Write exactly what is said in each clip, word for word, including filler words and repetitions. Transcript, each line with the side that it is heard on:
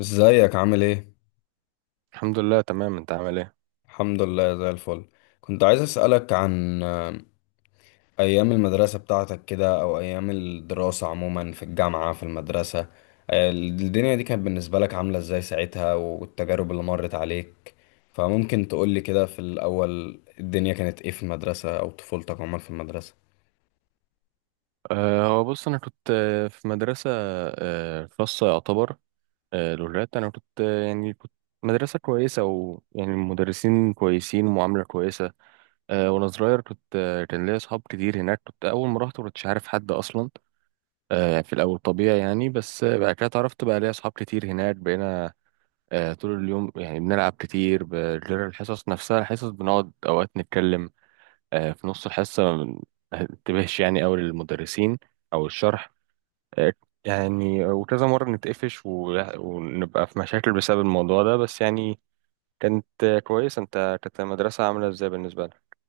left: ازيك عامل ايه؟
right: الحمد لله، تمام. انت عامل ايه؟
left: الحمد لله زي الفل. كنت عايز اسألك عن آه، ايام المدرسة بتاعتك كده او ايام الدراسة عموما في الجامعة في المدرسة. آه، الدنيا دي كانت بالنسبة لك عاملة ازاي ساعتها والتجارب اللي مرت عليك. فممكن تقولي كده في الاول الدنيا كانت ايه في المدرسة او طفولتك عموما في المدرسة.
right: أه هو بص، انا كنت آه، في مدرسه أه خاصه يعتبر، أه لغات. انا كنت آه، يعني كنت مدرسه كويسه، ويعني المدرسين كويسين ومعامله كويسه. أه وانا صغير كنت آه، كان ليا اصحاب كتير هناك. كنت اول ما رحت ما كنتش عارف حد اصلا، أه في الاول طبيعي يعني، بس آه، بعد كده اتعرفت بقى ليا اصحاب كتير هناك، بقينا أه طول اليوم يعني بنلعب كتير، ب- غير الحصص نفسها. الحصص بنقعد اوقات نتكلم، آه، في نص الحصة ما انتبهش يعني أوي للمدرسين أو الشرح، آه، يعني وكذا مرة نتقفش و- ونبقى في مشاكل بسبب الموضوع ده بس يعني. كانت آه، كويسة. أنت كانت المدرسة عاملة إزاي بالنسبة لك؟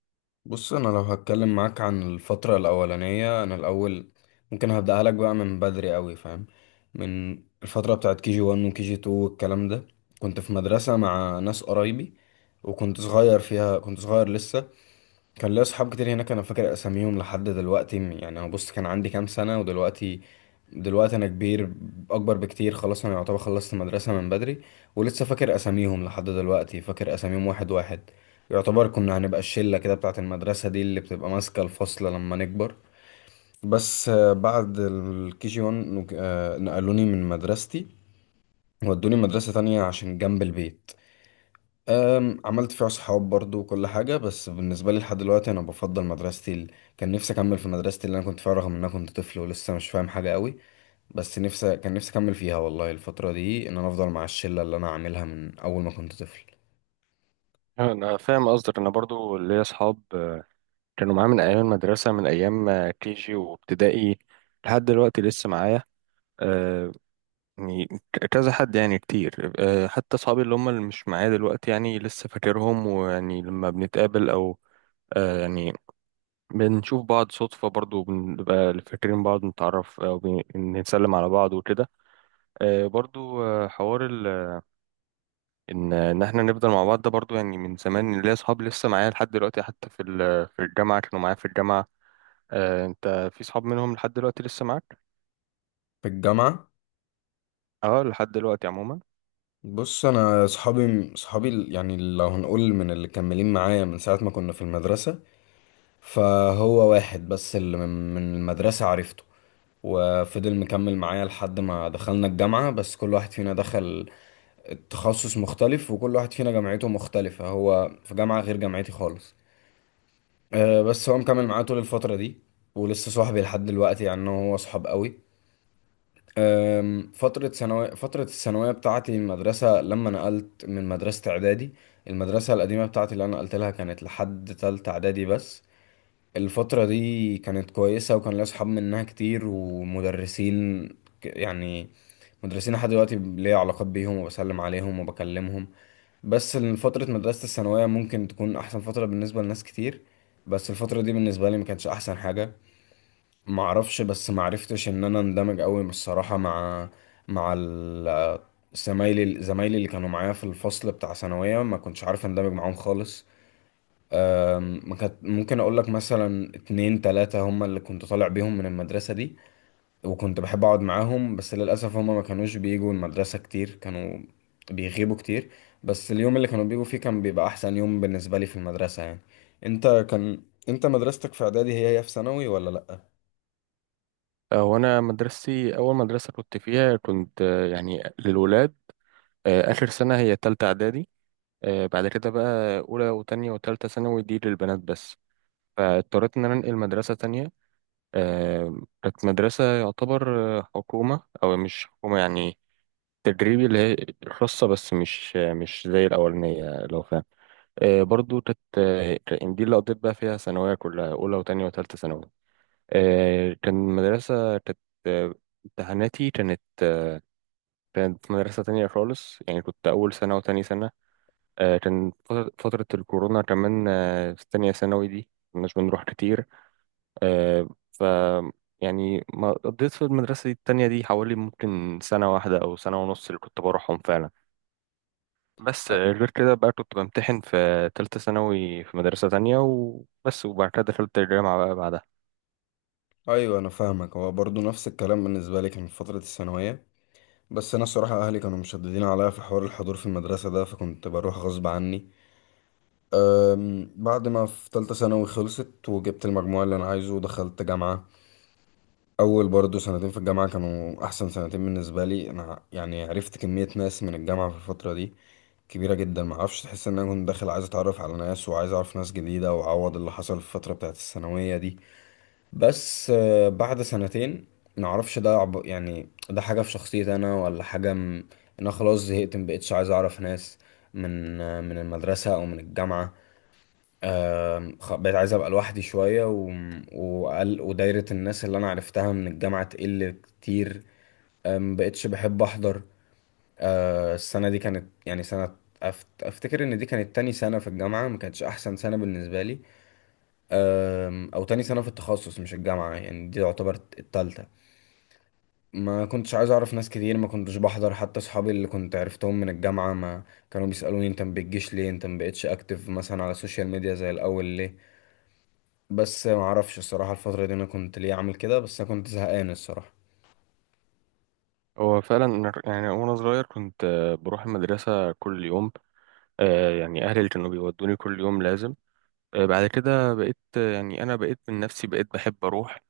left: بص انا لو هتكلم معاك عن الفترة الاولانية انا الاول ممكن هبدأها لك بقى من بدري قوي، فاهم؟ من الفترة بتاعت كي جي واحد وكي جي اتنين والكلام ده كنت في مدرسة مع ناس قرايبي، وكنت صغير فيها، كنت صغير لسه. كان ليا صحاب كتير هناك، انا فاكر اساميهم لحد دلوقتي. م- يعني انا بص كان عندي كام سنه، ودلوقتي دلوقتي انا كبير، اكبر بكتير. خلاص انا يعتبر خلصت مدرسه من بدري، ولسه فاكر اساميهم لحد دلوقتي، فاكر اساميهم واحد واحد. يعتبر كنا هنبقى الشله كده بتاعه المدرسه دي اللي بتبقى ماسكه الفصل لما نكبر. بس آه، بعد الكي جي واحد نقلوني من مدرستي ودوني مدرسه تانية عشان جنب البيت. أم، عملت فيها صحاب برضو وكل حاجة، بس بالنسبة لي لحد دلوقتي أنا بفضل مدرستي ال... كان نفسي أكمل في مدرستي اللي أنا كنت فيها، رغم إن أنا كنت طفل ولسه مش فاهم حاجة قوي. بس نفسي، كان نفسي أكمل فيها والله الفترة دي، إن أنا أفضل مع الشلة اللي أنا عاملها من أول ما كنت طفل.
right: أنا فاهم قصدك. أنا برضو ليا أصحاب آه، كانوا معايا من أيام المدرسة، من أيام آه، كي جي وابتدائي، لحد دلوقتي لسه معايا آه، يعني ك- كذا حد، يعني كتير. آه، حتى أصحابي اللي هم اللي مش معايا دلوقتي يعني لسه فاكرهم، ويعني لما بنتقابل أو آه يعني بنشوف بعض صدفة، برضو بنبقى فاكرين بعض، نتعرف آه، وبنسلم على بعض وكده. آه برضو آه حوار ال- إن إن إحنا نفضل مع بعض ده، برضو يعني من زمان ليا أصحاب لسه معايا لحد دلوقتي، حتى في ال- في الجامعة كانوا معايا في الجامعة. آه أنت في صحاب منهم لحد دلوقتي لسه معاك؟
left: في الجامعة.
right: أه، لحد دلوقتي عموما.
left: بص أنا صحابي، صحابي ال- يعني لو هنقول من اللي كملين معايا من ساعة ما كنا في المدرسة، فهو واحد بس اللي من من المدرسة عرفته وفضل مكمل معايا لحد ما دخلنا الجامعة. بس كل واحد فينا دخل التخصص مختلف، وكل واحد فينا جامعته مختلفة، هو في جامعة غير جامعتي خالص. أه بس هو مكمل معايا طول الفترة دي، ولسه صاحبي لحد دلوقتي، يعني أنا وهو صحاب قوي. أم، فترة ثانوية فترة الثانوية بتاعتي، المدرسة لما نقلت من مدرسة إعدادي، المدرسة القديمة بتاعتي اللي أنا نقلت لها كانت لحد تالتة إعدادي بس. الفترة دي كانت كويسة وكان ليا صحاب منها كتير ومدرسين، ك- يعني مدرسين لحد دلوقتي ليا علاقات بيهم وبسلم عليهم وبكلمهم. بس إن فترة مدرسة الثانوية ممكن تكون أحسن فترة بالنسبة لناس كتير، بس الفترة دي بالنسبة لي ما كانتش أحسن حاجة. معرفش، بس معرفتش إن أنا اندمج أوي الصراحة مع مع ال- زمايلي، زمايلي اللي كانوا معايا في الفصل بتاع ثانوية، ما كنتش عارف اندمج معاهم خالص. أم، ما كانت، ممكن أقول لك مثلا اتنين تلاتة هما اللي كنت طالع بيهم من المدرسة دي، وكنت بحب اقعد معاهم، بس للاسف هما ما كانوش بيجوا المدرسه كتير، كانوا بيغيبوا كتير. بس اليوم اللي كانوا بيجوا فيه كان بيبقى احسن يوم بالنسبه لي في المدرسه يعني. انت كان انت مدرستك في اعدادي هي هي في ثانوي ولا لا؟
right: آه وأنا مدرستي أول مدرسة كنت فيها، كنت آه يعني للولاد. آه آخر سنة هي تالتة إعدادي، آه بعد كده بقى أولى وتانية وتالتة ثانوي دي للبنات بس. فاضطريت ان انا انقل مدرسه تانية، آه، كانت مدرسه يعتبر آه، حكومه او مش حكومه يعني، تدريبي اللي هي خاصة، بس مش آه، مش زي الأولانية لو فاهم. آه، برضو كانت آه، كان- دي اللي قضيت بقى فيها ثانوية كلها، أولى وتانية وتالتة ثانوي. آه، كان مدرسة كانت آه، امتحاناتي كانت كانت في مدرسة تانية خالص. يعني كنت أول سنة وتاني سنة آه، كان فترة فترة الكورونا كمان. آه، في تانية ثانوي دي مكناش بنروح كتير، آه، ف يعني ما قضيت في المدرسة دي التانية دي حوالي ممكن سنة واحدة أو سنة ونص اللي كنت بروحهم فعلا. بس
left: أ-
right: آه، غير كده بقى كنت بمتحن في تالتة ثانوي في مدرسة تانية وبس، وبعد كده دخلت الجامعة بقى بعدها.
left: ايوه انا فاهمك، هو برضو نفس الكلام بالنسبه لي كان في فتره الثانويه. بس انا الصراحه اهلي كانوا مشددين عليا في حوار الحضور في المدرسه ده، فكنت بروح غصب عني. أم، بعد ما في تالتة ثانوي خلصت وجبت المجموع اللي انا عايزه ودخلت جامعه. اول برضه سنتين في الجامعه كانوا احسن سنتين بالنسبه لي انا، يعني عرفت كميه ناس من الجامعه في الفتره دي كبيره جدا. ما اعرفش، تحس ان انا كنت داخل عايز اتعرف على ناس، وعايز اعرف ناس جديده، واعوض اللي حصل في الفتره بتاعت الثانويه دي. بس آه، بعد سنتين ما اعرفش ده عب... يعني ده حاجه في شخصيتي انا، ولا حاجه م... إن انا خلاص زهقت، ما بقتش عايز اعرف ناس من آه، من المدرسه او من الجامعه. آم، خ- بقيت عايز ابقى لوحدي شويه، و... وقل... ودايره الناس اللي انا عرفتها من الجامعه تقل كتير. آم، بقيتش بحب احضر. آه، السنه دي كانت يعني سنه، أفت... افتكر ان دي كانت تاني سنه في الجامعه، ما كانتش احسن سنه بالنسبه لي. آم، او تاني سنه في التخصص مش الجامعه، يعني دي تعتبر التالتة. ما كنتش عايز اعرف ناس كتير، ما كنتش بحضر حتى اصحابي اللي كنت عرفتهم من الجامعه. ما كانوا بيسالوني انت ما بتجيش ليه، انت ما بقتش اكتف مثلا على السوشيال ميديا زي الاول ليه. بس ما اعرفش الصراحه الفتره دي انا كنت ليه عامل كده، بس انا كنت زهقان الصراحه.
right: هو فعلا أنا- يعني وأنا صغير كنت آه، بروح المدرسة كل يوم، آه، يعني أهلي اللي كانوا بيودوني كل يوم لازم. آه، بعد كده بقيت آه، يعني أنا بقيت من نفسي، بقيت بحب أروح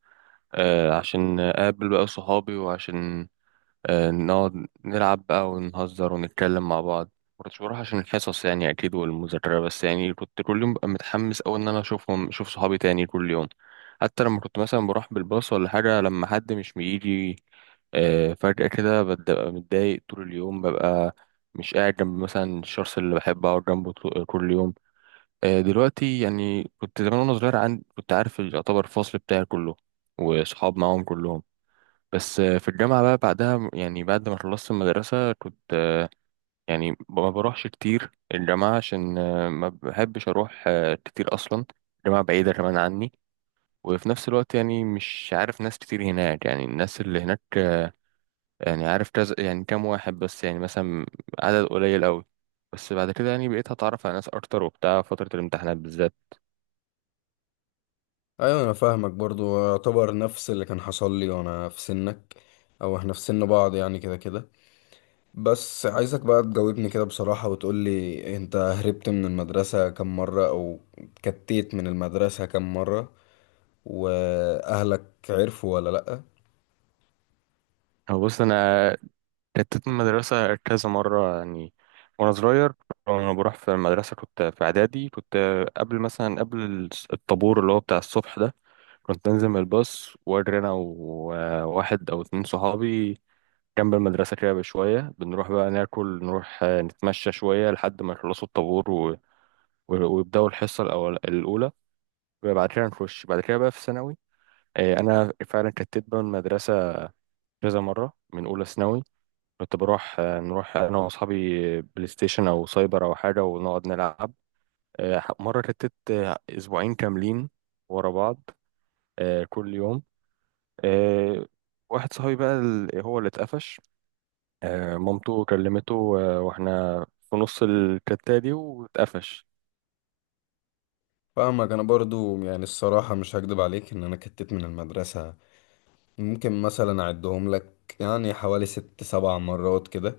right: آه، عشان أقابل بقى صحابي، وعشان آه، نقعد نلعب بقى ونهزر ونتكلم مع بعض. مكنتش بروح عشان الحصص يعني أكيد والمذاكرة، بس يعني كنت كل يوم ببقى متحمس أوي إن أنا أشوفهم، أشوف صحابي تاني كل يوم. حتى لما كنت مثلا بروح بالباص ولا حاجة لما حد مش بيجي آه، فجأة كده ببقى متضايق طول اليوم، ببقى مش قاعد جنب مثلا الشخص اللي بحب أقعد جنبه طو- كل يوم. آه، دلوقتي يعني كنت زمان وأنا صغير عندي، كنت عارف يعتبر الفصل بتاعي كله، وصحاب معاهم كلهم. بس آه، في الجامعة بقى بعدها، يعني بعد ما خلصت المدرسة كنت آه، يعني ب- ما بروحش كتير الجامعة، عشان آه، ما بحبش أروح آه، كتير أصلا. الجامعة بعيدة كمان عني، وفي نفس الوقت يعني مش عارف ناس كتير هناك. يعني الناس اللي هناك آه، يعني عارف كذا، يعني كام واحد بس، يعني مثلا عدد قليل أوي. بس بعد كده يعني بقيت هتعرف على ناس أكتر وبتاع فترة الامتحانات بالذات.
left: ايوه انا فاهمك، برضو يعتبر نفس اللي كان حصل لي وانا في سنك، او احنا في سن بعض يعني كده كده. بس عايزك بقى تجاوبني كده بصراحه وتقول لي، انت هربت من المدرسه كم مره، او كتيت من المدرسه كم مره، واهلك عرفوا ولا لا؟
right: هو بص، أنا اتت من المدرسة كذا مرة يعني وأنا صغير. وأنا بروح في المدرسة كنت في إعدادي، كنت قبل مثلا قبل الس- الطابور اللي هو بتاع الصبح ده، كنت أنزل من الباص وأجري أنا وواحد أو اتنين صحابي جنب المدرسة كده بشوية، بنروح بقى ناكل، نروح آه، نتمشى شوية لحد ما يخلصوا الطابور و... و- ويبدأوا الحصة الأول الأولى، وبعد كده نخش. بعد كده بقى في ثانوي آه، أنا فعلا كتت بقى المدرسة كذا مرة. من أولى ثانوي كنت بروح آه، نروح انا واصحابي بلاي ستيشن او سايبر او حاجه ونقعد نلعب. آه، مره رتت آه، اسبوعين كاملين ورا بعض، آه، كل يوم. آه، واحد صاحبي بقى ال- هو اللي اتقفش، آه، مامته كلمته آه، واحنا في نص الكتة دي واتقفش.
left: فاهمك. انا برضو يعني الصراحه مش هكدب عليك، ان انا كتيت من المدرسه ممكن مثلا اعدهم لك، يعني حوالي ست سبع مرات كده.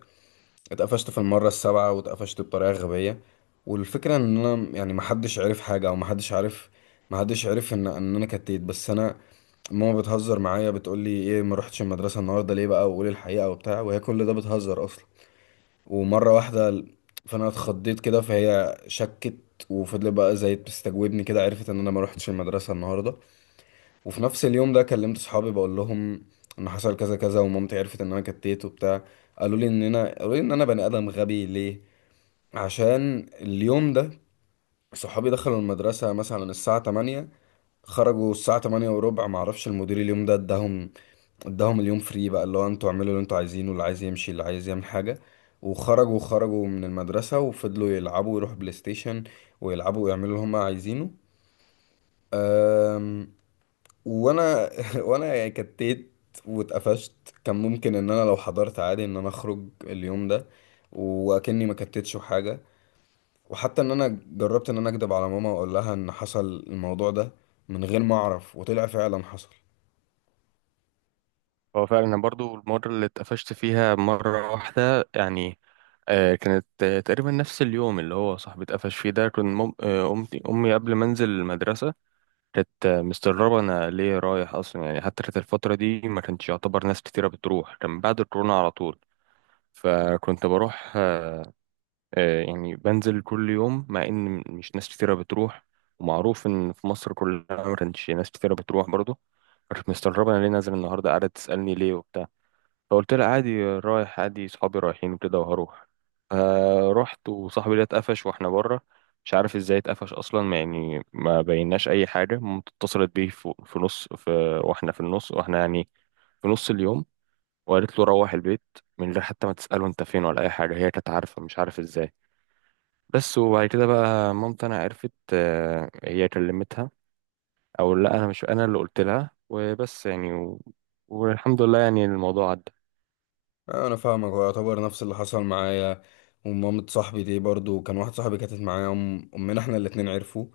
left: اتقفشت في المرة السابعة، واتقفشت بطريقة غبية. والفكرة ان انا يعني محدش عرف حاجة، او محدش عارف، محدش عرف ان ان انا كتيت. بس انا ماما بتهزر معايا، بتقولي ايه ما رحتش المدرسة النهاردة ليه بقى، وقولي الحقيقة وبتاع، وهي كل ده بتهزر اصلا. ومرة واحدة فانا اتخضيت كده، فهي شكت وفضلت بقى زي بتستجوبني كده، عرفت ان انا ما رحتش المدرسة النهاردة. وفي نفس اليوم ده كلمت صحابي بقول لهم ان حصل كذا كذا، ومامتي عرفت ان انا كتيت وبتاع. قالوا لي ان انا قالوا لي ان انا بني ادم غبي ليه. عشان اليوم ده صحابي دخلوا المدرسة مثلا الساعة تمانية، خرجوا الساعة تمانية وربع، معرفش المدير اليوم ده اداهم اداهم اليوم فري بقى، اللي هو انتوا اعملوا اللي انتوا عايزينه، اللي عايز يمشي، اللي عايز يعمل حاجة. وخرجوا، خرجوا من المدرسة، وفضلوا يلعبوا ويروحوا بلاي ستيشن، ويلعبوا ويعملوا اللي هم عايزينه. أم... وانا وانا يعني كتيت واتقفشت. كان ممكن ان انا لو حضرت عادي، ان انا اخرج اليوم ده واكني ما كتتش حاجة. وحتى ان انا جربت ان انا اكدب على ماما واقول لها ان حصل الموضوع ده من غير ما اعرف، وطلع فعلا حصل.
right: هو فعلا أنا برضو المرة اللي اتقفشت فيها مرة واحدة يعني، آه، كانت آه، تقريبا نفس اليوم اللي هو صاحبي اتقفش فيه ده. كنت مم- آه، أمي أمي قبل ما أنزل المدرسة كانت مستغربة أنا ليه رايح أصلا، يعني حتى كانت الفترة دي ما كانش يعتبر ناس كتيرة بتروح، كان بعد الكورونا على طول. فكنت بروح آه، آه، يعني بنزل كل يوم مع إن مش ناس كتيرة بتروح، ومعروف إن في مصر كلها ما كانش ناس كتيرة بتروح برضه. كانت مستغربة أنا ليه نازل النهاردة، قاعدة تسألني ليه وبتاع، فقلت لها عادي رايح، عادي صحابي رايحين وكده وهروح. آه رحت وصاحبي ده اتقفش واحنا بره، مش عارف ازاي اتقفش اصلا، ما يعني ما بيناش اي حاجه. مامته اتصلت بيه في في نص، في واحنا في النص، واحنا يعني في نص اليوم، وقالت له روح البيت، من غير حتى ما تساله انت فين ولا اي حاجه. هي كانت عارفه، مش عارف ازاي. بس وبعد كده بقى مامتي انا عرفت، آه، هي كلمتها او لا، انا مش انا اللي قلت لها وبس يعني و... والحمد لله يعني الموضوع عدى.
left: انا فاهمك، هو يعتبر نفس اللي حصل معايا. ومامة صاحبي دي برضو، كان واحد صاحبي كانت معايا، أم- امنا احنا الاتنين عرفوا.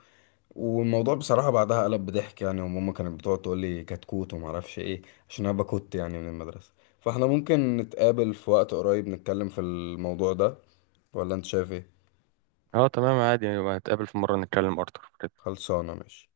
left: والموضوع بصراحة بعدها قلب بضحك يعني، وماما كانت بتقعد تقول لي كتكوت وما اعرفش ايه، عشان انا بكت يعني من المدرسة. فاحنا ممكن نتقابل في وقت قريب نتكلم في الموضوع ده، ولا انت شايف ايه؟
right: اه تمام، عادي، يبقى نتقابل في مرة نتكلم اكتر.
left: خلصانة ماشي.